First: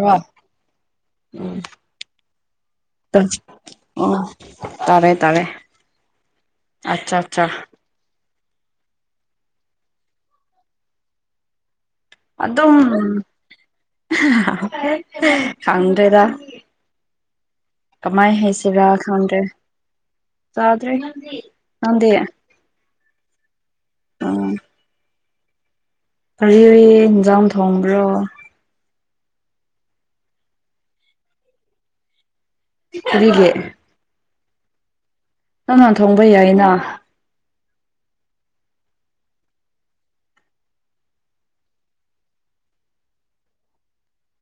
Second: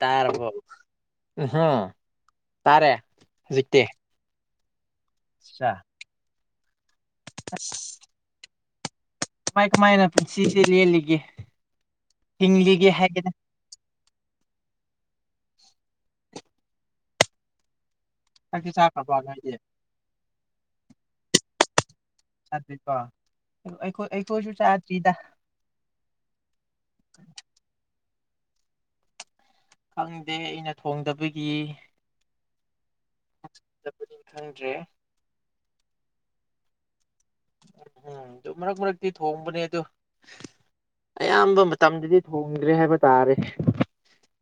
ꯇꯥꯔꯕꯣ ꯎꯝꯍꯨꯝ ꯇꯥꯔꯦ ꯍꯧꯖꯤꯛꯇꯤ ꯇꯥꯔꯦ ꯇꯔꯦ ꯑꯠꯆꯥ ꯑꯆꯥ ꯑꯠꯆꯥ ꯃꯥꯏ ꯀꯃꯥꯏꯅ ꯄꯨꯟꯁꯤꯁꯤ ꯂꯦꯜꯂꯤꯒꯦ ꯑꯗꯨꯝ ꯍꯤꯡꯂꯤꯒꯦ ꯍꯥꯏꯒꯦꯗ ꯍꯥꯍꯥ ꯈꯪꯗ꯭ꯔꯦꯗ ꯀꯃꯥꯏ ꯆꯥꯛꯇꯤ ꯍꯩꯁꯤꯔ ꯆꯥꯈ꯭ꯔꯕꯣ ꯈꯥꯟ꯭ꯔꯦ ꯅꯣꯏꯗꯤ ꯆ꯭ꯗꯔꯤ ꯅꯪꯗꯤ ꯎꯝ ꯑꯩꯈꯣꯏꯁꯨ ꯆꯥꯗ꯭ꯔꯤꯗ ꯀꯔꯤ ꯀꯔꯤ ꯊ‌ꯦꯟꯖꯥꯡ ꯊꯣꯡꯕ꯭ꯔꯣ ꯈꯪꯗꯦ ꯑꯩꯅ ꯊꯣꯡꯗꯕꯒꯤ [unintelligible] ꯈꯪꯗ꯭ꯔꯦ ꯅꯪ ꯅ ꯊꯣꯡꯕ ꯌꯥꯏꯅ ꯎꯝ ꯑꯗꯨ ꯃꯔꯛ ꯃꯔꯛꯇꯤ ꯊꯣꯡꯕꯅꯦ ꯑꯗꯨ ꯑꯌꯥꯝꯕ ꯃꯇꯝꯗꯗꯤ ꯊꯣꯡꯗ꯭ꯔꯦ ꯍꯥꯏꯕ ꯇꯥꯔꯦ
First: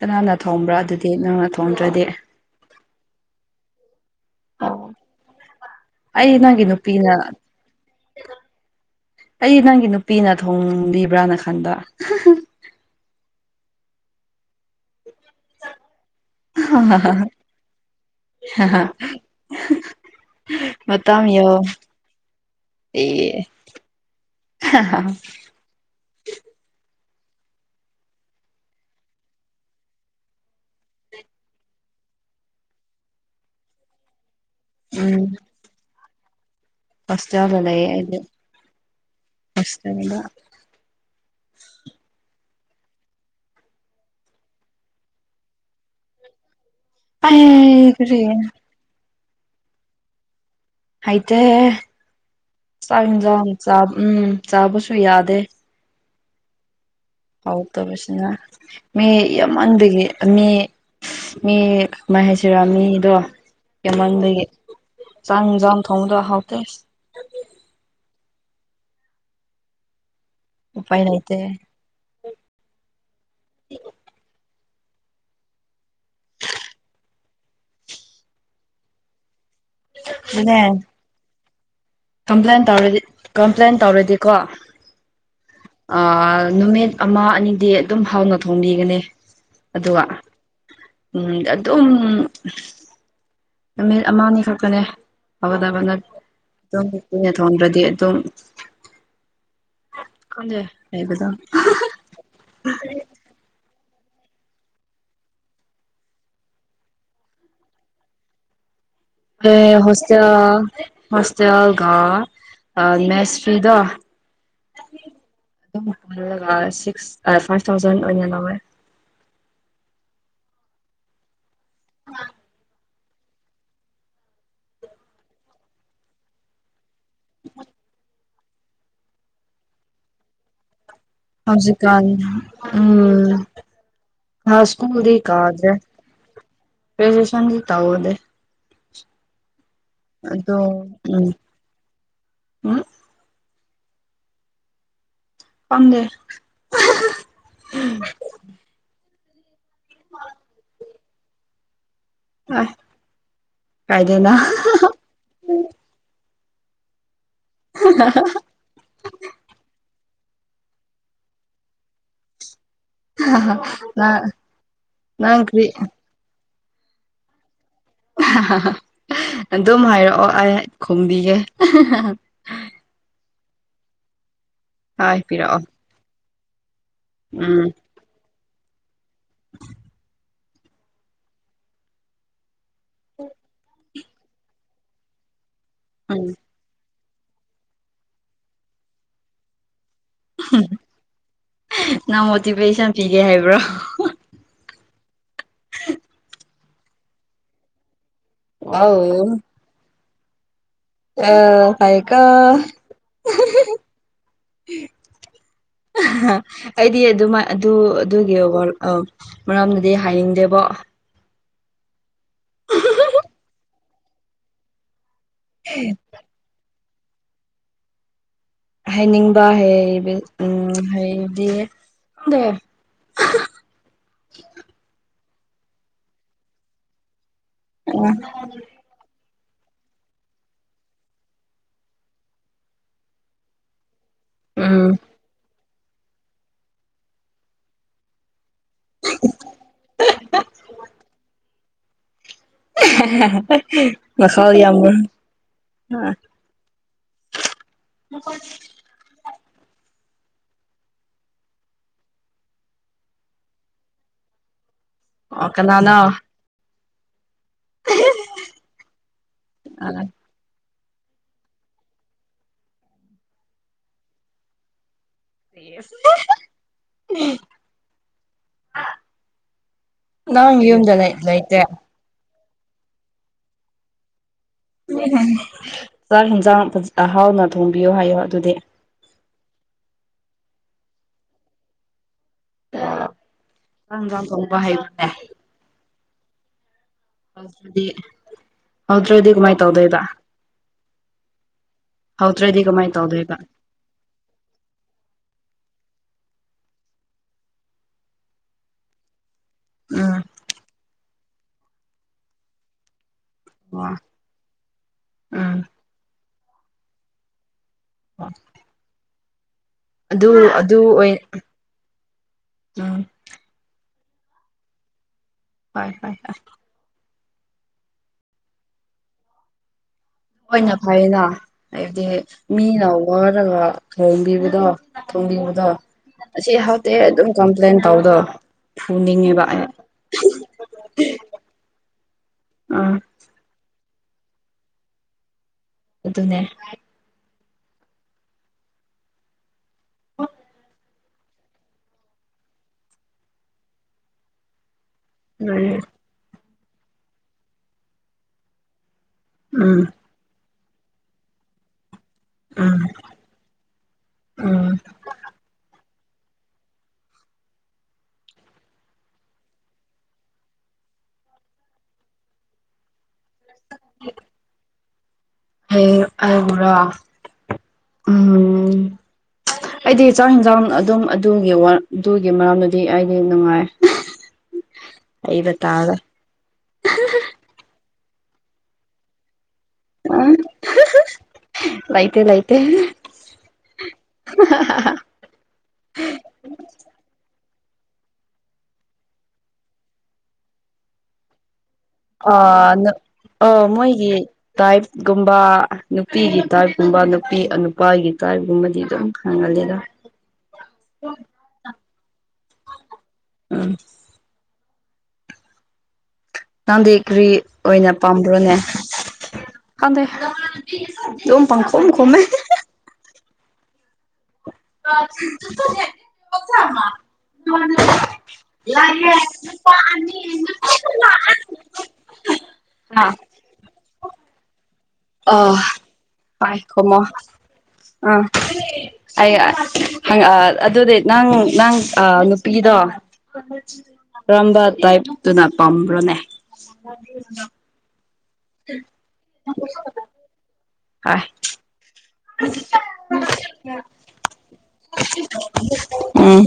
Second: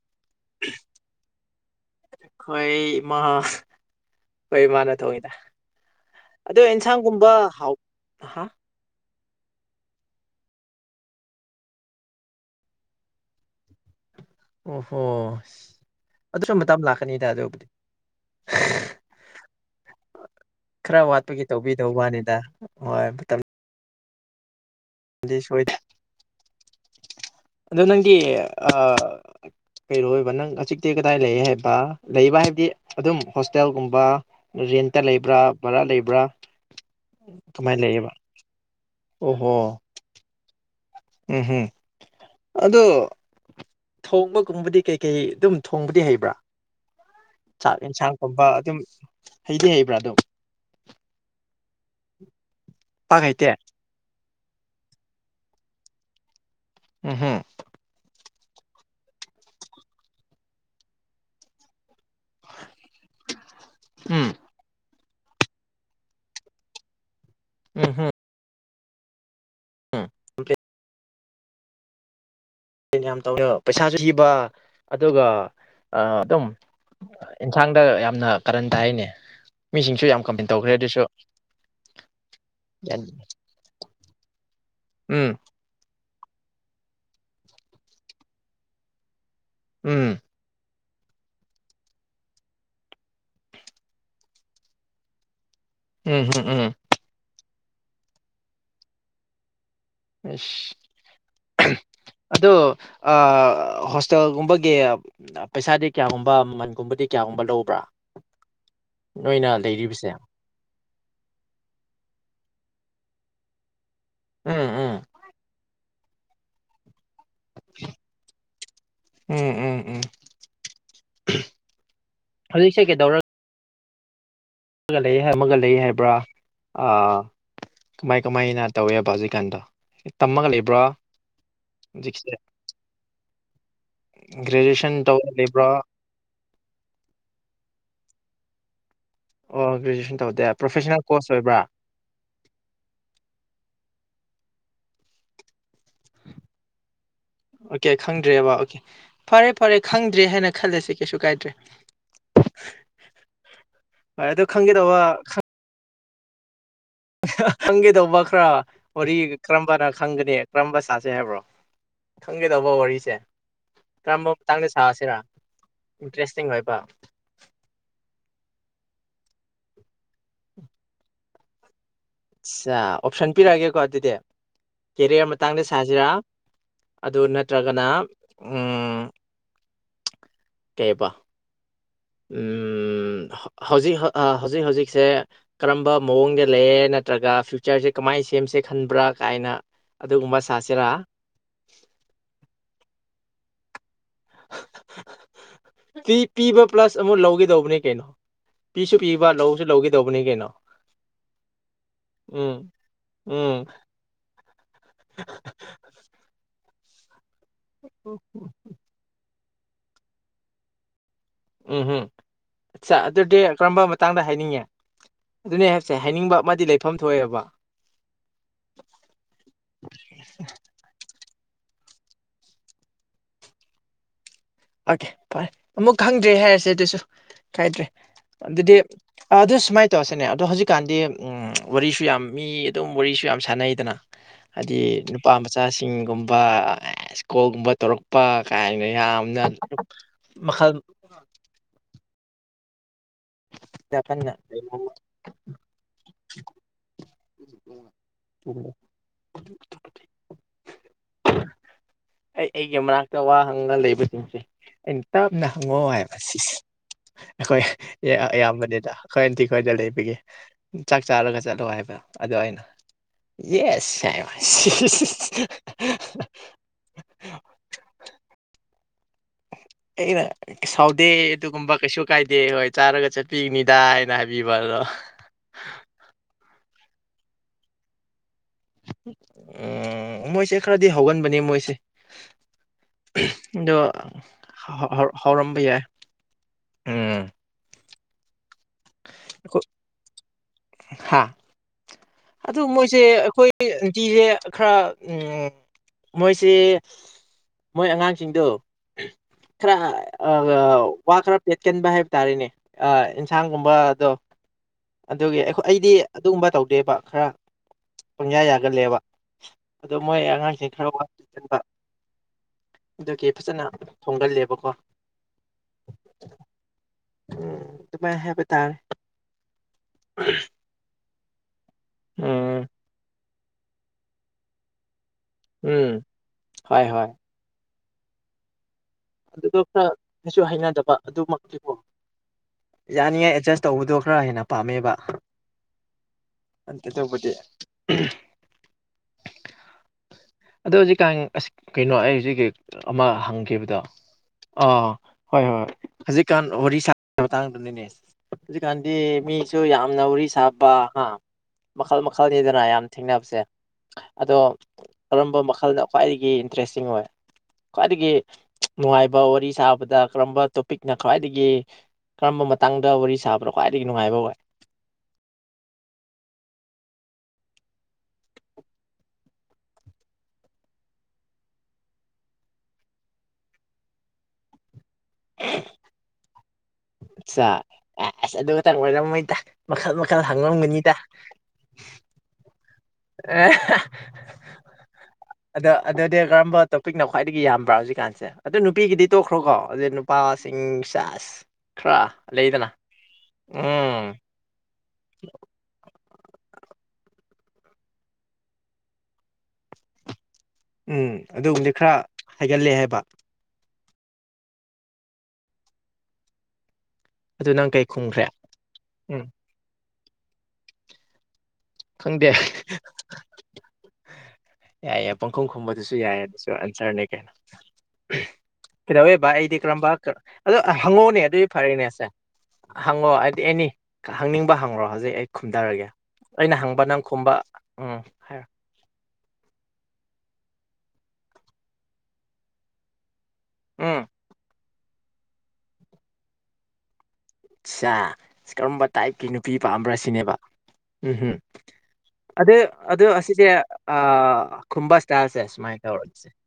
ꯀꯅꯥꯅ ꯊꯣꯡꯕ꯭ꯔꯥ ꯑꯗꯨꯗꯤ ꯅꯪꯅ ꯊꯣꯡꯝꯗ꯭ꯔꯗꯤ ꯈꯣꯏ ꯢꯃꯥ ꯑꯩꯈꯣꯢ ꯏꯃꯅ ꯊꯣꯡꯉꯤꯗ ꯑꯩ ꯑꯗꯣ ꯅꯪꯒꯤ ꯅꯨꯄꯤꯅ ꯑꯦꯟꯁꯥꯡꯒꯨꯝꯕ ꯍꯥꯎ ꯍꯥ ꯑꯩ ꯅꯪꯒꯤ ꯅꯨꯄꯤꯅ ꯊꯣꯡꯕꯤꯕ꯭ꯔꯥꯅ ꯈꯟꯕ ꯍꯥꯍꯥ ꯑꯣꯍꯣ ꯑꯗꯨ ꯁꯨꯝ ꯃꯇꯝ ꯂꯥꯛꯀꯅꯤ ꯇ ꯑꯗꯨꯕꯨꯗꯤ ꯈꯔ ꯃꯇꯝ ꯋꯥꯠꯄꯒꯤ ꯌꯧ ꯇꯧꯕꯤꯗꯧꯕ ꯋꯥꯅꯤꯗ ꯍꯣꯏ ꯃꯇꯝ ꯍꯥꯍꯥ ꯁꯣꯏꯗꯦ ꯑꯗꯣ ꯅꯪꯒꯤ ꯑ ꯀꯩꯔꯣꯏꯕ ꯅꯪ ꯍꯧꯖꯤꯛꯇꯤ ꯀꯗꯥꯏ ꯂꯩ ꯍꯥꯏꯕ ꯂꯩꯕ ꯍꯥꯏꯕꯗꯤ ꯑꯗꯨꯝ ꯍꯣꯁꯇꯦꯜꯒꯨꯝꯕ ꯔꯦꯟꯇ ꯎꯝ ꯂꯩꯕ꯭ꯔꯥ ꯚꯔꯥ ꯂꯩꯕ꯭ꯔꯥ ꯍꯣꯁꯇꯦꯜꯗ ꯀꯃꯥꯏꯅ ꯂꯩꯌꯦ ꯂꯩꯌꯦꯕ ꯑꯩꯗꯤ ꯑꯣ ꯍꯣ [unintelligible] ꯎꯝ ꯎꯝ ꯑꯗꯨ ꯊꯣꯡꯕꯒꯨꯝꯕꯗꯤ ꯀꯩꯀꯩ ꯑꯗꯨꯝ ꯊꯣꯡꯕꯗꯤ ꯍꯩꯕ꯭ꯔꯥ ꯆꯥꯛ ꯑꯩ ꯀꯔꯤ ꯌꯦꯟꯁꯥꯡꯒꯨꯝꯕ ꯑꯗꯨꯝ ꯍꯩꯗꯤ ꯍꯩꯕ꯭ꯔꯥ ꯑꯗꯨꯝ ꯍꯩꯇꯦꯍꯦ ꯆꯥꯛ ꯄꯥꯛ ꯍꯩꯇꯦ ꯌꯦꯟꯁꯥꯡ ꯎꯝ ꯆꯥꯕꯁꯨ ꯌꯥꯗꯦ ꯎꯝ ꯍꯝ ꯍꯥꯎꯇꯕꯁꯤꯅ ꯃꯤ ꯌꯥꯝꯃꯟꯕꯒꯤ ꯃꯤ ꯃꯤ ꯀꯃꯥꯏ ꯍꯩꯁꯤꯔ ꯃꯤꯗꯣ ꯎꯝ ꯌꯃꯟꯕꯒꯤ ꯆꯥꯡꯖꯥꯡ ꯊꯣꯡꯕꯗꯣ ꯍꯥꯎꯇꯦ ꯎꯝ ꯍꯝ ꯎꯝ ꯎꯄꯥꯏ ꯂꯩꯥꯏꯇꯦ ꯌꯥꯝ ꯇꯧꯋꯦꯕ ꯄꯩꯁꯥꯁꯨ ꯊꯤꯕ ꯑꯗꯨꯒ ꯑ ꯑꯗꯨꯝ ꯑꯦꯟꯁꯥꯡꯗ ꯌꯥꯝꯅ ꯀꯔꯟ ꯇꯥꯏꯅꯦ ꯃꯤꯁꯤꯡꯁꯨ ꯌꯥꯝ ꯀꯝꯄꯦꯟ ꯑꯗꯨꯅꯦ ꯇꯧꯈ꯭ꯔꯦ ꯑꯗꯨꯁꯨ ꯀꯝꯄ꯭ꯂꯦꯟ ꯇꯧꯔꯗꯤ ꯀꯝꯄ꯭ꯂꯦꯟ ꯇꯧꯔꯗꯤꯀꯣ ꯎꯝ ꯅꯨꯃꯤꯠ ꯑꯃ ꯑꯅꯤꯗꯤ ꯑꯗꯨꯝ ꯍꯥꯎꯅ ꯊꯣꯡꯕꯤꯒꯅꯤ ꯑꯗꯨꯒ ꯎꯝ ꯎꯝ ꯑꯗꯨꯝ ꯅꯨꯃꯤꯠ ꯑꯃꯅꯤ ꯈꯛꯇꯅꯦ ꯐꯒꯗꯕꯅ ꯎꯝ ꯎꯝ ꯎꯝ ꯑꯗꯨꯝ ꯅ ꯊꯣꯡꯗ꯭ꯔꯗꯤ ꯑꯗꯨꯝ ꯈꯪꯗꯦ ꯂꯩꯕꯗꯣ ꯁ ꯑꯗꯣ ꯍꯣꯁꯇꯦꯜꯒꯨꯝꯕꯒꯤ ꯄꯩꯁꯥꯗꯤ ꯀꯌꯥꯒꯨꯝꯕ ꯃꯟꯒꯨꯝꯕꯗꯤ ꯀꯌꯥꯒꯨꯝꯕ ꯂꯧꯕ꯭ꯔꯥ ꯅꯣꯏꯅ ꯑꯦ ꯂꯩꯔꯤꯕꯁꯦ ꯍꯣꯁꯇꯦꯜ ꯍꯣꯁꯇꯦꯜꯒ ꯅꯦꯁꯔꯤꯗ ꯎꯝ ꯎꯝ ꯑꯗꯨꯝ ꯁꯤꯛꯁ ꯐꯥꯏꯚ ꯊꯥꯎꯖꯟ ꯑꯣꯏꯅ ꯂꯧꯋꯦ ꯎꯝ ꯎꯝ ꯎꯝ ꯍꯧꯖꯤꯛꯁꯦ ꯀꯩꯗꯧꯔꯒ ꯑꯃꯒ ꯂꯩ ꯑꯃꯒ ꯂꯩ ꯍꯥꯏꯕ꯭ꯔꯥ ꯀꯥꯏ ꯀꯃꯥꯏꯅ ꯇꯧꯋꯦꯕ ꯍꯧꯖꯤꯛꯀꯥꯟꯗꯣ ꯇꯝꯃꯒ ꯂꯩꯕ꯭ꯔꯣ ꯍꯔꯤꯀ ꯎꯝ ꯍ ꯒ꯭ꯔꯦꯖꯨꯑꯦꯁꯟ ꯁ꯭ꯀꯨꯜꯗꯤ ꯇꯧꯔ ꯂꯩꯕ꯭ꯔꯥ ꯀꯥꯖ ꯄꯦꯖꯦꯁꯟꯁꯤ ꯇ ꯑꯣꯦ ꯑꯣ ꯒ꯭ꯔꯦꯖꯨꯋꯦꯁꯟ ꯑꯗꯣ ꯇꯧꯗꯦ꯭ꯔꯣꯦꯅꯦꯜ ꯀꯣꯔꯁ ꯎꯝ ꯑꯣꯏꯕ꯭ꯔꯥ ꯎꯝ ꯄꯪꯒꯦ ꯑꯣꯀꯦ ꯈꯪꯗ꯭ꯔꯦ ꯕꯕꯥ ꯑꯣꯀꯦ ꯐꯔꯦ ꯐꯔꯦ ꯈꯪꯗ꯭ꯔꯦ ꯍꯥꯏꯅ ꯈꯜꯂꯁꯤ ꯀꯩꯁꯨ ꯀꯥꯏꯗ꯭ꯔꯦ ꯑꯥꯏ ꯀꯥꯏꯗꯦꯅ ꯑꯗꯨꯣ ꯈꯪꯒꯦꯗ ꯋꯥ ꯍꯪꯒꯦꯗꯧꯕ ꯈꯔꯥ ꯋꯥꯔꯤ ꯀꯔꯝꯕꯅ ꯈꯪꯒꯅꯤ ꯀꯔꯝꯕ ꯁꯥꯁꯦ ꯍꯥꯏꯕ꯭ꯔꯣ ꯈꯪꯒꯦꯗꯧꯕ ꯋꯥꯔꯤ ꯅꯪ ꯀꯔꯝꯕ ꯃꯇꯥꯡꯗ ꯁꯥꯁꯤꯔꯥ ꯅꯪ ꯀ꯭ꯔꯤ ꯏꯟꯇꯔꯦꯁꯇꯤꯡ ꯑꯣꯏꯕ ꯑꯗꯨꯝ ꯍꯥꯏꯔꯛꯑꯣ ꯑꯩ ꯈꯣꯕꯤꯒꯦ ꯑꯆꯥ ꯑꯣꯞꯁꯟ ꯄꯤꯔꯛꯑꯒꯦꯀꯣ ꯑꯗꯨꯗꯤ ꯍꯥꯏ ꯀꯦꯔꯤꯌꯔ ꯄꯤꯔꯛꯑꯣ ꯃꯇꯥꯡꯗ ꯁꯥꯁꯤꯔ ꯑꯗꯨ ꯎꯝ ꯅꯠꯇ꯭ꯔꯒꯅ ꯎ ꯀꯩꯕꯣ ꯍꯧꯖꯤꯛ ꯍꯧꯖꯤꯛ ꯍꯧꯖꯤꯛꯁꯦ ꯀꯔꯝꯕ ꯎꯝ ꯃꯑꯣꯡꯗ ꯂꯑꯦ ꯅꯠꯇ꯭ꯔꯒ ꯐ꯭ꯌꯨꯆꯔꯁꯦ ꯀꯃꯥꯏꯅ ꯁꯦꯝꯁꯦ ꯈꯟꯕ꯭ꯔꯥ ꯀꯥꯏꯅ ꯑꯗꯨꯒꯨꯝꯕ ꯁꯥꯁꯤꯔꯥ ꯅꯪ ꯃꯣꯇꯤꯚꯦꯁꯟ ꯄꯤꯒꯦ ꯍꯥꯏꯕ꯭ꯔꯣ ꯄꯤ ꯄꯤꯕ ꯄ꯭ꯂꯁ ꯑꯃꯨꯛ ꯂꯧꯒꯦꯗꯧꯕꯅꯤ ꯀꯩꯅꯣ ꯄꯤꯁꯨ ꯋꯥꯎ ꯄꯤꯕ ꯂꯧꯁꯨ ꯂꯧꯒꯗꯧꯕꯅꯤ ꯀꯩꯅꯣ ꯑ ꯍ ꯀ ꯎꯝ ꯎꯝ [unintelligible] ꯑꯩꯗꯤ ꯑꯗꯨꯃ ꯑꯗꯨ ꯑꯗꯨꯒꯤꯔ ꯑꯧ ꯃꯔꯝꯅꯗꯤ ꯍꯥꯏꯅꯤꯡꯗꯦꯕꯣ ꯎꯝ ꯎꯝ ꯑꯠ ꯑꯗꯨꯗꯤ ꯀꯔꯝꯕ ꯃꯇꯥꯡꯗ ꯍꯥꯏꯅꯤꯡꯉꯦ ꯑꯗꯨꯅꯦ ꯍꯥꯏꯁꯦ ꯍꯥꯏꯅꯤꯡꯕ ꯑꯃꯗꯤ ꯂꯩꯐꯝ ꯊꯣꯛꯑꯦꯕ ꯍꯩꯅꯤꯡꯕ ꯍ ꯎꯝ ꯍꯗꯤ ꯑꯣꯀꯦ ꯐꯔꯦ ꯑꯃꯨꯛ ꯈꯪꯗ꯭ꯔꯦ ꯍꯥꯏꯔꯁꯦ ꯑꯗꯨꯁꯨ ꯀꯥꯏꯗ꯭ꯔꯦ ꯑꯗꯨꯗꯤ ꯑꯗꯨ ꯁꯨꯃꯥꯏꯅ ꯇꯧꯔꯁꯤꯅꯦ ꯑꯗꯣ ꯍꯧꯖꯤꯛꯀꯥꯟꯗꯤ ꯎꯝ ꯋꯥꯔꯤꯁꯨ ꯌꯥꯝ ꯃꯤ ꯑꯗꯨꯝ ꯋꯥꯔꯤꯁꯨ ꯌꯥꯝ ꯁꯥꯟꯅꯩꯗꯅ ꯍꯥꯏꯗꯤ ꯎꯝ ꯅꯨꯄꯥ ꯃꯆꯥꯁꯤꯡꯒꯨꯝꯕ ꯁ꯭ꯀꯣꯜꯒꯨꯝꯕ ꯇꯧꯔꯛꯄ ꯀꯥꯏꯅ ꯌꯥꯝꯅ ꯃꯈꯥ ꯀꯟꯅ ꯃꯁ ꯌꯥꯝꯕꯨ [inaudible] ꯑꯩ ꯑꯩꯒꯤ ꯃꯅꯥꯛꯇ ꯋꯥ ꯍꯪꯉꯒ ꯂꯩꯕꯁꯤꯡꯁꯦ ꯑꯩꯅ ꯇꯞꯅ ꯑꯣ ꯍꯪꯉꯣ ꯀꯅꯥꯅꯣ ꯍꯥꯏꯕ ꯁꯤꯁꯦ ꯑꯩꯈꯣꯏ ꯑꯌꯥꯝꯕꯅꯦꯗ ꯑꯩꯈꯣꯏꯝꯇꯤꯈꯗ ꯂꯩꯕꯒꯤꯦ ꯆꯥꯛ ꯆꯥꯔꯒ ꯆꯠꯂꯣ ꯍꯥꯏꯕ ꯑꯗ ꯑꯩꯅ ꯌꯦꯁ ꯍꯥꯏ [inaudible] ꯑꯩꯅ ꯅꯪ ꯌꯨꯝꯗ ꯁꯥꯎꯗꯦ ꯂꯩ ꯂꯩꯇꯦ ꯑꯗꯨꯒꯨꯝꯕ ꯀꯩꯁꯨ ꯀꯥꯏꯗꯦ ꯍꯣꯏ ꯆꯥꯔꯒ ꯆꯠꯄꯤꯅꯤꯗꯥ ꯍꯥꯏꯅ ꯍꯥꯏꯕꯤꯕ ꯑꯗꯣ ꯆꯥꯛ ꯌꯦꯟꯁꯥꯡ ꯐꯖ ꯑꯍꯥꯎꯅ ꯊꯣꯡꯕꯤꯌꯨ ꯍꯥꯏꯌꯣ ꯑꯗꯨꯗꯤ ꯎꯝ ꯃꯣꯏꯁꯦ ꯈꯔꯗꯤ ꯍꯧꯒꯟꯕꯅꯤ ꯃꯣꯏꯁꯦ ꯑꯗꯣ ꯆꯥꯛ ꯌꯦꯟꯁꯥꯡ ꯊꯣꯡꯕ ꯍꯩꯕꯅꯦ ꯍꯧꯔꯝꯕ ꯌꯥꯏ ꯎꯝ [unintelligible] ꯍꯧꯇ꯭ꯔꯗꯤ ꯀꯃꯥꯏꯅ ꯇꯧꯗꯣꯏꯗ ꯍꯥꯥ ꯑꯗꯨ ꯃꯣꯏꯁꯦ ꯇꯧꯗꯣꯏꯕ ꯑꯩꯈꯣꯏ ꯅꯨꯡꯇꯤꯁꯦ ꯈꯔ ꯎꯝ ꯃꯣꯏꯁꯦ ꯃꯣꯏ ꯑꯉꯥꯡꯁꯤꯡꯗꯣ ꯈꯔ ꯎꯝ ꯋꯥ ꯈꯔ ꯄꯦꯠꯀꯟꯕ ꯍꯥꯏꯕ ꯇꯥꯔꯦꯅꯦ ꯑ ꯌꯦꯟꯁꯥꯡꯒꯨꯝꯕ ꯑꯣ ꯑꯗꯣ ꯑꯗꯨꯒꯤ ꯎꯝ ꯑꯩꯈꯣꯏ ꯑꯩꯗꯤ ꯑꯗꯨꯒꯨꯝꯕ ꯇꯧꯗꯦꯕ ꯈꯔ ꯄꯨꯟꯌꯥꯥ ꯌꯥꯒꯟꯂꯦꯕ ꯑꯗꯣ ꯃꯣꯏ ꯑꯗꯨ ꯑꯉꯥꯡꯁꯤꯡ ꯑꯗꯨ ꯈꯔ ꯑꯣꯏ [unintelligible] ꯎꯝ ꯑꯗꯨꯒꯤ ꯐꯖꯅ ꯊꯣꯡꯒꯜꯂꯦꯕꯀꯣ ꯍꯣꯏ ꯍꯣꯏ ꯍꯣꯏ ꯎꯝ ꯑꯗꯨꯃꯥꯏꯅ ꯍꯥꯏꯕ ꯇꯥꯔꯦ ꯍꯣꯏꯅ ꯐꯩꯅ ꯍꯥꯏꯕꯗꯤ ꯎꯝ ꯃꯤꯅ ꯋꯥꯔꯒ ꯊꯣꯡꯕꯤꯕꯗꯣ ꯊꯣꯡꯕꯤꯕꯗꯣ ꯎꯝ ꯑꯁꯤ ꯍꯣꯏ ꯍꯥꯎꯇꯦ ꯍꯣꯏ ꯑꯗꯨꯝ ꯀꯝꯄ꯭ꯂꯦꯟ ꯇꯧꯕꯗꯣ ꯑꯗꯨꯗꯣ ꯈꯔ ꯑꯩꯁꯨ ꯍꯩꯅꯗꯕ ꯑꯗꯨꯃꯛꯇꯤ ꯀꯣ ꯑꯥ ꯌꯥꯅꯤꯡꯉꯥꯏ ꯑꯦꯗꯖꯁ ꯇꯧꯕꯗꯣ ꯈꯔ ꯍꯦꯟꯅ ꯄꯥꯝꯃꯦꯕ ꯑꯗꯨꯅꯦ ꯑꯇꯣꯞꯄꯗꯤ [unintelligible] ꯑꯗꯣ ꯍꯧꯖꯤꯛꯀꯥꯟ ꯑꯁ ꯀꯩꯅꯣ ꯑꯩ ꯍꯧꯖꯤꯛꯀꯤ ꯑꯃ ꯍꯪꯈꯤꯕꯗꯣ ꯑꯥ ꯍꯣꯏ ꯍꯣꯏ ꯍꯣꯏ ꯂꯣꯏꯔꯦ ꯍꯧꯖꯤꯛꯀꯥꯟ ꯋꯥꯔꯤ ꯁꯥꯕꯒꯤ ꯃꯇꯥꯡꯗꯨꯅꯤꯅꯦ ꯍꯧꯖꯤꯛꯀꯥꯟꯗꯤ ꯃꯤꯁꯨ ꯎꯝ ꯌꯥꯝꯅ ꯋꯥꯔꯤ ꯁꯥꯕ ꯍꯥ ꯃꯈꯜ ꯃꯈꯜ ꯃꯈꯜꯅꯤꯗꯅ ꯎꯝ ꯌꯥꯝ ꯊꯦꯡꯅꯕꯁꯦ ꯑꯗꯣ ꯎꯝ ꯃꯈꯈꯜꯅ ꯈ꯭ꯋꯥꯏꯗꯒꯤ ꯏꯟꯇꯔꯦꯁꯇꯤꯡ ꯑꯣꯏ ꯈ꯭ꯋꯥꯏꯗꯒꯤ ꯅꯨꯡꯉꯥꯏꯕ ꯋꯥꯔꯤ ꯁꯥꯕꯗ ꯀꯔꯝꯕ ꯇꯣꯄꯤꯛꯅ ꯈ꯭ꯋꯥꯏꯗꯒꯤ ꯀꯔꯝꯕ ꯃꯇꯥꯡꯗ ꯋꯥꯔꯤ ꯁꯥꯕꯅ ꯈ꯭ꯋꯥꯏꯗꯒꯤ ꯅꯨꯡꯉꯥꯏꯕ ꯑꯣꯏ ꯑꯩꯕꯨꯔꯣ [inaudible] ꯑꯩꯗꯤ ꯆꯥꯛ ꯌꯦꯟꯁꯥꯡ ꯑꯗꯨꯝ ꯑꯗꯨꯒꯤ ꯑꯗꯨꯒꯤ ꯃꯔꯝꯗꯨꯗꯤ ꯑꯩꯗꯤ ꯅꯨꯡꯉꯥꯏ [inaudible] [unintelligible] [unintelligible] ꯑꯁ ꯑꯗꯨ ꯈꯇꯪ ꯑꯣꯏꯔꯝ ꯃꯣꯏꯗ ꯃꯈꯜ ꯃꯈꯜ ꯍꯪꯉꯝꯒꯅꯤꯗ ꯂꯥꯏꯇꯦ ꯂꯥꯏꯇꯦ ꯑ [unintelligible] ꯑꯗꯣ ꯑꯗꯨꯗꯤ ꯀꯔꯝꯕ ꯇꯣꯄꯤꯛꯅ ꯈ꯭ꯋꯥꯏꯗꯒꯤ ꯌꯥꯝꯕ꯭ꯔꯥ ꯍꯧꯖꯤꯛꯀꯥꯟꯁꯦ ꯑꯗꯨ ꯅꯨꯄꯤꯒꯤꯗꯤ ꯇꯣꯛꯈ꯭ꯔꯣ ꯀꯣ ꯑꯗꯨ ꯅꯨꯄꯥꯁꯤꯡ ꯆꯥꯁ ꯑ ꯑ ꯎꯝ ꯃꯣꯏꯒꯤ ꯇꯥꯏꯞꯀꯨꯝꯕ ꯅꯨꯄꯤꯒꯤ ꯇꯥꯏꯞꯀꯨꯝꯕ ꯅꯨꯄꯤ ꯑ ꯅꯨꯄꯥꯒꯤ ꯇꯥꯏꯞꯀꯨꯝꯕꯗꯤ ꯑꯗꯨꯝ ꯈꯪꯒꯜꯂꯤꯗ ꯎꯝ ꯑꯗꯨꯒꯨꯝꯕꯗꯤ ꯈꯔ ꯍꯥꯏꯒꯟꯂꯦ ꯍꯥꯏꯕ ꯎꯝ ꯅꯪꯗꯤ ꯀꯔꯤ ꯑꯗꯨ ꯅꯪ ꯀꯩ ꯑꯣꯏꯅ ꯈꯨꯝꯈ꯭ꯔꯦ ꯄꯥꯝꯕ꯭ꯔꯣꯅꯦ ꯎꯝ ꯈꯪꯗꯦ ꯑꯗꯨꯝ ꯄꯪꯈꯣꯝ ꯈꯨꯝꯃꯦ ꯈꯪꯗꯦ ꯌꯥꯏ ꯌꯥꯏ ꯄꯥꯡꯈꯨꯝ ꯈꯨꯝꯕꯗꯨꯁꯨ ꯌꯥꯏ ꯑꯗꯨꯁꯨ ꯑꯟꯁꯔꯅꯦ ꯀꯩꯅꯣ ꯀꯤꯗꯧꯋꯦ ꯚꯥꯏ ꯑꯩꯗꯤ ꯀꯔꯝꯕ ꯑꯗꯣ ꯍꯪꯉꯛꯑꯣꯅꯦ ꯑꯗꯨꯗꯤ ꯐꯔꯦꯅꯦ ꯑꯁꯦ ꯍꯪꯉꯣ ꯍꯥꯏꯗꯤ ꯑꯦꯅꯤ ꯍꯪꯅꯤꯡꯕ ꯍꯪꯉꯣ ꯍꯧꯖꯤꯛ ꯑꯩ ꯑꯣ ꯈꯨꯝꯊꯔꯒꯦ ꯑꯩꯅ ꯍꯣꯏ ꯍꯪꯕ ꯈꯨꯝꯃꯣ ꯅꯪ ꯈꯨꯝꯕ ꯎꯝ ꯑꯥ ꯍꯥꯏꯌꯣ ꯑꯩ [unintelligible] ꯑꯗꯨꯗꯤ ꯅꯪ ꯅꯪ ꯅꯨꯄꯤꯗꯣ ꯎꯝ ꯀꯔꯝꯕ ꯇꯥꯏꯞꯇꯨꯅ ꯄꯥꯝꯕ꯭ꯔꯣꯅꯦ ꯑꯁꯥ ꯀꯔꯝꯕ ꯇꯥꯏꯞꯀꯤ ꯅꯨꯄꯤ ꯄꯥꯝꯕ꯭ꯔꯥ ꯁꯤꯅꯦꯕ ꯍꯣꯏ ꯎꯝꯝ ꯑꯗꯨ ꯑꯗꯨ ꯑꯁꯤꯁꯦ ꯑ ꯈꯨꯝꯕ ꯏꯁꯇꯥꯏꯜꯁꯦ ꯁꯨꯃꯥꯏꯅ ꯇꯧꯔꯁꯦ ꯎꯝ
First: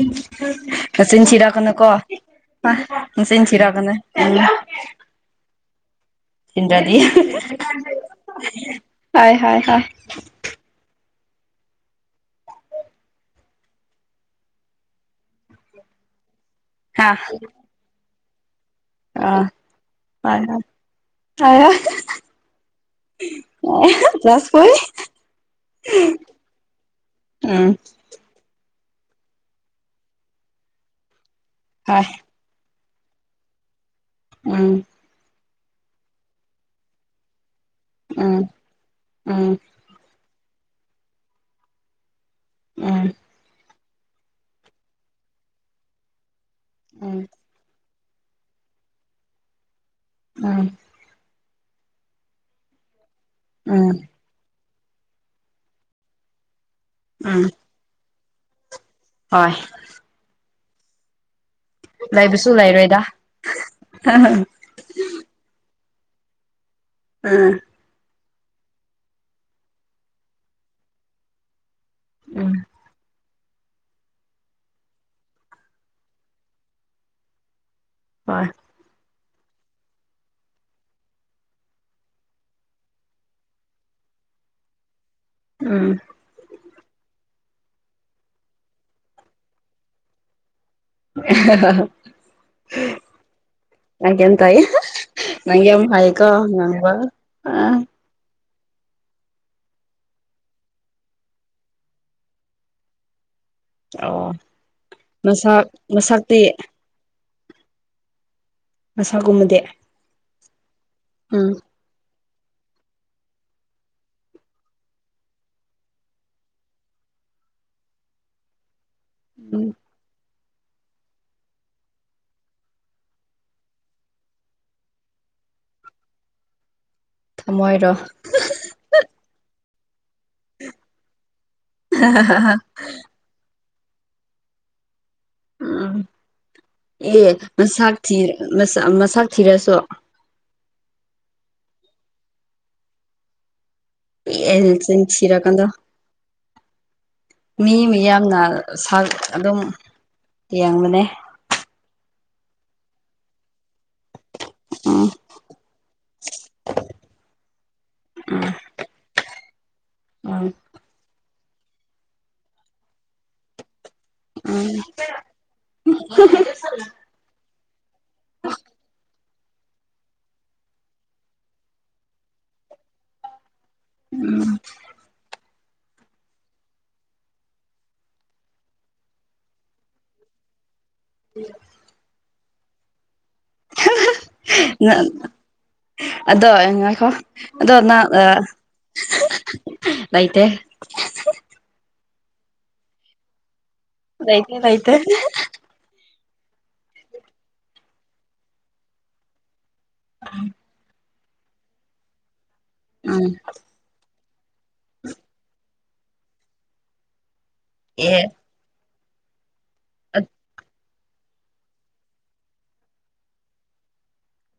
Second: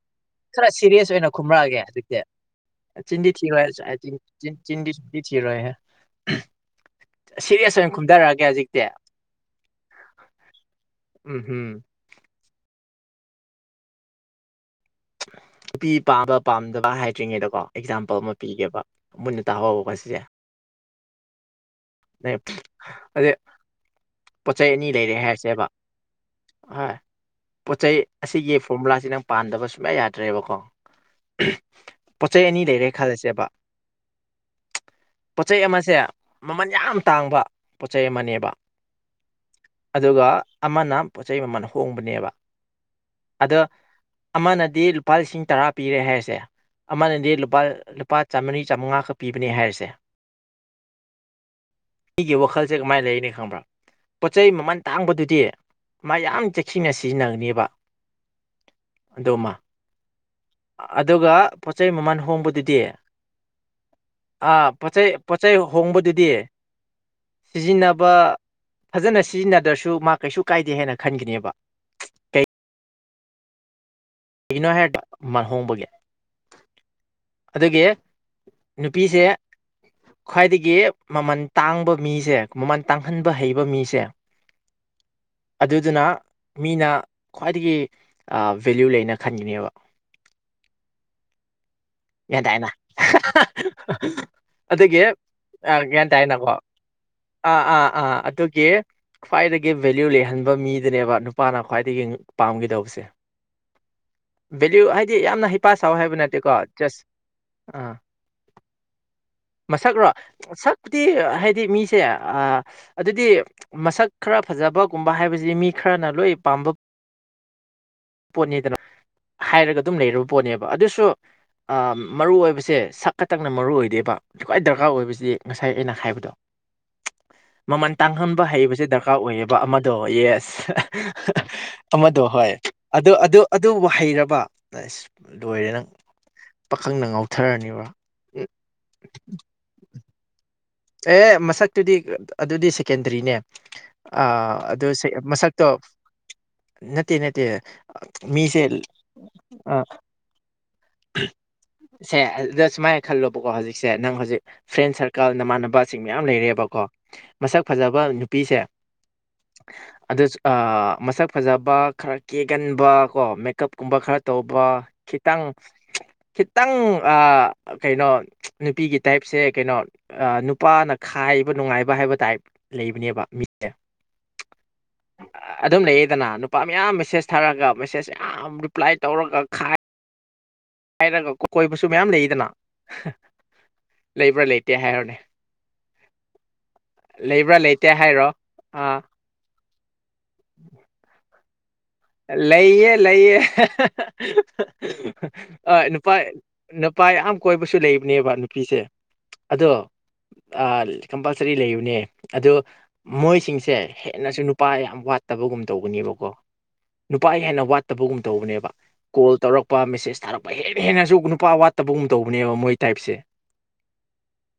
ꯈꯔ ꯁꯤꯔꯤꯌꯁ ꯅꯆꯤꯟ ꯑꯣꯏꯅ ꯈꯨꯝꯔꯛꯑꯒꯦ ꯊꯤꯔꯛꯀꯅꯨꯀꯣ ꯍꯧꯖꯤꯛꯇꯤ ꯆꯤꯟꯗꯤ ꯅꯆꯤꯟ ꯊꯤꯔꯣꯏ ꯊꯤꯔꯛꯀꯅꯨ ꯎꯝ ꯆꯤꯟꯗꯤ ꯄ ꯆ ꯌꯦꯦ ꯔꯦ ꯏꯟꯗꯗꯤ ꯑꯣꯏꯅ ꯈꯨꯝꯊꯔꯛꯑꯒꯦ ꯍꯧꯖꯤꯛꯇꯤ ꯍ ꯍ ꯍ ꯎꯝ ꯍꯝ ꯅꯨꯄꯤ ꯄꯥꯝꯕ ꯄꯥꯝꯗꯕ ꯍꯥ ꯍꯥꯏꯗ꯭ꯔꯤꯉꯩꯗꯀꯣ ꯑꯦꯛꯖꯥꯝꯄꯜ ꯑꯃ ꯄꯤꯒꯦꯕ ꯑꯥ ꯃꯨꯟꯅ ꯇꯥꯍꯧꯕꯀꯣ ꯐ ꯍꯥꯏ ꯑ ꯆꯁ ꯀ ꯂꯩꯔꯦ ꯍꯥꯏꯔꯁꯦꯕ ꯎꯝ ꯄꯣꯠꯆ ꯆꯩ ꯑꯁꯤꯒꯤ ꯐꯣꯔꯃꯨꯂꯥꯁꯤ ꯅꯪ ꯄꯥꯟꯗꯕ ꯁꯨꯡꯌꯥ ꯌꯥꯗ꯭ꯔꯦꯕꯀꯣ ꯍꯣꯏ ꯄꯣꯠ ꯆꯩ ꯑꯅꯤ ꯂꯩꯔꯦ ꯈꯜꯂꯁꯦꯕ ꯎꯝ ꯄꯣꯠꯆꯩ ꯑꯃꯁꯦ ꯃꯃꯜ ꯌꯥꯝ ꯇꯥꯡꯕ ꯄꯣꯠꯆꯩ ꯎꯝ ꯑꯃꯅꯦꯕ ꯎꯝ ꯑꯗꯨꯒ ꯑꯃꯅ ꯄꯣꯠ ꯆꯩ ꯃꯃꯜ ꯍꯣꯡꯕꯅꯦꯕ ꯎꯝ ꯑꯗꯣ ꯑꯃꯅꯗꯤ ꯂꯨꯄꯥ ꯂꯤꯁꯤꯡ ꯇꯔꯥ ꯄꯤꯔꯦ ꯍꯥꯏꯁꯦ ꯎꯝ ꯑꯃꯅꯗꯤ ꯂꯨꯄꯥ ꯂꯨꯄꯥ ꯆꯥꯝꯃꯔꯤ ꯆꯥꯃꯉꯥꯈꯛ ꯄꯤꯕꯅꯦ ꯍꯥꯏꯔꯤꯁꯦ ꯎꯝ ꯃꯤꯒꯤ ꯋꯥꯈꯜꯁꯦ ꯀꯃꯥꯏꯅ ꯂꯩꯅꯤ ꯈꯪꯕ꯭ꯔꯥ ꯎꯝ ꯄꯣꯠ ꯆꯩ ꯃꯃꯜ ꯇꯥꯡꯕꯗꯨꯗꯤ ꯃꯥ ꯌꯥꯝ ꯆ ꯁꯤꯡꯅ ꯎꯝ ꯁꯤꯖꯤꯟꯅꯒꯅꯦꯕ ꯑꯗꯨꯃ ꯍꯣꯏ ꯑꯗꯨꯒ ꯄꯣꯠꯆꯩ ꯃꯃꯜ ꯂꯩꯕꯁꯨ ꯍꯣꯡꯕꯗꯨꯗꯤ ꯂꯩꯔꯣꯏꯗ ꯄꯣꯠꯆꯩ ꯄꯣꯠꯆꯩ ꯍꯣꯡꯕꯗꯨꯗꯤ ꯎꯝ ꯁꯤꯖꯤꯟꯅꯕ ꯐꯖꯅ ꯁꯤꯖꯤꯟꯅꯗ꯭ꯔꯁꯨ ꯃꯥ ꯀꯩꯁꯨ ꯀꯥꯏꯗꯦ ꯍꯥꯏꯅ ꯈꯟꯒꯅꯦꯕ ꯎꯝ ꯀꯒꯤꯩꯅꯣ ꯍꯥꯏꯗ ꯃꯜꯍꯣꯡꯕꯒꯤ ꯑꯗꯨꯗꯒꯤ ꯍꯣꯏ ꯅꯨꯄꯤꯁꯦ ꯈ꯭ꯋꯥꯏꯗꯒꯤ ꯃꯃꯟ ꯇꯥꯡꯕ ꯃꯤꯁꯦ ꯃꯃꯜ ꯇꯥꯡꯍꯟꯕ ꯍꯩꯕ ꯃꯤꯁꯦ ꯎꯝ ꯑꯗꯨꯗꯨꯅ ꯃꯤꯅ ꯈ꯭ꯋꯥꯏꯗꯒꯤ ꯚꯦꯂ꯭ꯨ ꯂꯩꯅ ꯈꯟꯈꯤꯅꯦꯕ [inaudible] ꯌꯦꯦꯗꯥ ꯍꯥꯏꯅ ꯅꯪ ꯒ꯭ꯌꯥꯟ ꯇꯥꯏꯌꯦ ꯑꯗꯨꯒꯤ ꯅꯪ ꯌꯥꯝ ꯒ꯭ꯌꯥꯟ ꯍꯩꯀꯣ ꯇꯥꯏꯅꯀꯣ ꯉꯥꯡꯕ ꯑꯥ ꯑꯥ ꯑꯥ ꯑꯗꯨ ꯒꯤ ꯈ꯭ꯋꯥꯏꯗꯒꯤ ꯚꯦꯂꯌꯨ ꯂꯩꯍꯟꯕ ꯃꯤꯗꯨꯅꯦꯕ ꯅꯨꯄꯥꯅ ꯈ꯭ꯋꯥꯏꯗꯒꯤ ꯄꯥꯝꯒꯗꯧꯕꯁꯦ ꯑꯣ ꯚꯦꯂꯌꯨ ꯍꯥꯏꯗꯤ ꯌꯥꯝꯅ ꯍꯤꯄꯥ ꯃꯁꯛ ꯁꯥꯎ ꯍꯥꯏꯕ ꯅꯠꯇꯦꯀꯣ ꯃꯁꯛꯇꯤ ꯆꯁ ꯑꯥ ꯃꯁꯛꯒꯨꯝꯕꯗꯤ ꯃꯁꯛ ꯔꯣ ꯁꯛꯄꯨꯗꯤ ꯎꯝ ꯍꯥꯏꯗꯤ ꯃꯤꯁꯦ ꯑꯗꯨꯗꯤ ꯃꯁꯛ ꯈꯔ ꯐꯖꯕꯒꯨꯝꯕ ꯍꯥꯏꯕꯁꯤ ꯃꯤ ꯈꯔꯅ ꯂꯣꯏ ꯄꯥꯝꯕ ꯄꯣꯠꯅꯦꯗꯅ ꯎꯝ ꯍꯥꯏꯔꯒ ꯑꯗꯨꯝ ꯂꯩꯔꯨꯕ ꯄꯣꯠꯅꯦꯕ ꯑꯗꯨꯁꯨ ꯃꯔꯨ ꯑꯣꯏꯕꯁꯦ ꯁꯛꯀ ꯇꯪꯅ ꯃꯔꯨ ꯑꯣꯏꯗꯦꯕ ꯈ꯭ꯋꯥꯏ ꯗꯔꯀꯥꯔ ꯑꯣꯏꯕꯁꯤꯗꯤ ꯉꯁꯥꯏ ꯑꯩꯅ ꯍꯥꯏꯕꯗꯣ ꯊꯝꯃꯣꯏꯔꯣ ꯃꯃꯜ ꯇꯥꯡꯍꯟꯕ ꯍꯩꯕꯁꯦ ꯗꯔꯀꯥꯔ ꯑꯣꯏꯌꯦꯕ ꯑꯃꯗꯣ ꯌꯦꯁ ꯑꯃꯗꯣ ꯍꯣꯏ ꯑꯗꯨ ꯑꯗꯨ ꯑꯗꯨꯕꯨ ꯍꯩꯔꯕꯁ ꯂꯣꯏꯔꯦ ꯅꯪ ꯎꯝ ꯄꯥꯈꯪꯅ ꯑꯦ ꯉꯥꯎꯊꯔꯅꯤꯕ ꯃꯁ ꯎꯝ, ꯊ ꯃꯁꯥ ꯊꯤꯔꯁꯨ ꯑꯦ ꯃꯁꯛꯇꯨꯗꯤ ꯑꯗꯨꯗꯤ ꯁꯦꯀꯦꯟꯗꯔꯤꯅꯦ ꯑ ꯑꯦ ꯑꯗꯨ ꯆꯤꯟ ꯁꯤ ꯊꯤꯔꯀꯥꯟꯗ ꯃꯁꯥꯠꯇꯣ ꯅ ꯅꯠꯇ ꯃꯤ ꯃꯤꯁꯦ ꯃꯌꯥꯝꯅ ꯑ ꯌꯦ ꯌꯦꯡꯕꯅꯦ ꯁꯦ ꯑꯗꯨꯗ ꯁꯨꯃꯥꯏꯅ ꯈꯜꯂꯣꯕꯀꯣ ꯍꯧꯖꯤꯛꯁꯦ ꯅꯪ ꯍꯧꯖꯤꯛ ꯐ꯭ꯔꯦꯟ ꯎꯝ ꯁꯥꯔꯀꯜꯅ ꯃꯥꯥꯟꯅꯕ ꯄꯥꯁꯤꯡ ꯃꯌꯥꯝ ꯂꯩꯔꯦꯕꯀꯣ ꯃꯁꯛ ꯐꯖꯕ ꯅꯨꯄꯤꯁꯦ ꯑꯗꯨ ꯎꯝ ꯃꯁꯛ ꯐꯖꯕ ꯈꯔ ꯀꯦꯒꯟꯕ ꯀꯣ ꯃꯦꯀꯞꯀꯨꯝꯕ ꯈꯔ ꯇꯧꯕ ꯎꯝ ꯈꯤꯇꯪ ꯈꯤ ꯇꯪ ꯑ ꯀꯩꯅꯣ ꯅꯨꯄꯤꯒꯤ ꯇꯥꯏꯞꯁꯦ ꯀꯩꯅꯣ ꯑ ꯅꯨ ꯄꯥꯅ ꯈꯥꯏꯕ ꯅꯨꯡꯉꯥꯏꯕ ꯍꯥꯏꯕ ꯇꯥꯏꯞ ꯂꯩꯕꯅꯦꯕ ꯑꯗꯨꯝ ꯂꯩꯌꯦꯗꯅ ꯄꯥ ꯃꯌꯥꯝ ꯃꯦꯁꯦꯁ ꯊꯥꯔꯒ ꯃꯦꯁꯦꯖ ꯌꯥꯝ ꯔꯤꯄ꯭ꯂꯥꯏ ꯇꯧꯔꯒ ꯈꯥꯏ ꯔꯒ ꯀꯣꯏꯕꯁꯨ ꯃꯌꯥꯝ ꯂꯩꯗꯅ ꯂꯩꯕ꯭ꯔꯥ ꯂꯩꯇꯦ ꯍꯥꯏꯔꯣꯅꯦ ꯑꯗꯣ ꯉꯥꯏꯈꯣ ꯂꯩꯕ꯭ꯔꯥ ꯑꯗꯣ ꯂꯩꯇꯦ ꯅꯪ ꯍꯥꯏꯔꯣ ꯑꯥ ꯂꯩꯇꯦ ꯂꯩꯌꯦ ꯂꯩꯌꯦ ꯂꯩꯇꯦ ꯂꯩꯇꯦ ꯅꯨꯄꯥ ꯅꯨꯄꯥ ꯌꯥꯝ ꯀꯣꯏꯕꯁꯨ ꯂꯩꯕꯅꯦꯕ ꯅꯨꯄꯤꯁꯦ ꯑꯗꯣ ꯀꯝꯄꯜꯁꯔꯤ ꯂꯩꯕꯅꯦ ꯑꯣ ꯎꯝ ꯃꯣꯏꯁꯤꯡꯁꯦ ꯍꯦꯟꯅꯁꯨ ꯅꯨꯄꯥ ꯌꯥꯝ ꯋꯥꯠꯇꯕꯒꯨꯝ ꯇꯧꯕꯅꯦꯕꯀꯣ ꯅꯨꯄꯥ ꯍꯦꯟꯅ ꯋꯥꯠꯇꯕꯒꯨꯝ ꯑꯦ ꯇꯧꯕꯅꯦꯕ ꯀꯣꯜ ꯇꯧꯔꯛꯄ ꯃꯦꯁꯦꯁ ꯊꯥꯔꯛꯄ ꯍꯦ ꯍꯦꯟꯅꯁꯨ ꯅꯨꯄꯥ ꯋꯥꯠꯇꯕꯒꯨꯝ ꯇꯧꯕꯅꯦꯕ ꯃꯣꯏ ꯇꯥꯏꯞꯁꯦ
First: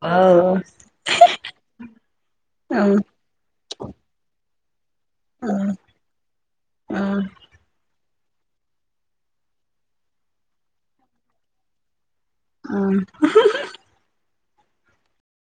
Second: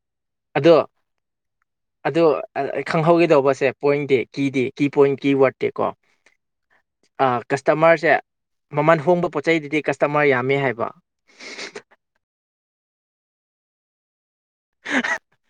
ꯑ ꯑꯗꯣ ꯑꯣ ꯑ ꯈꯪꯍꯧꯒꯦꯗꯧꯕꯁꯦ ꯄꯣꯏꯟ ꯗꯦ ꯀꯤꯗꯤꯦ ꯀꯤ ꯄꯣꯏꯟ ꯀꯤ ꯋꯥꯠꯇꯦ ꯀꯣ ꯑ ꯀꯁꯇꯃꯔꯁꯦ ꯃꯃꯜ ꯍꯣꯡꯕ ꯄꯣꯠ ꯆꯩꯩꯗꯨꯗꯤ ꯀꯁꯇꯃꯔ ꯌꯥꯝꯃꯦ ꯍꯥꯏꯕ ꯑꯝ ꯍꯍ ꯍ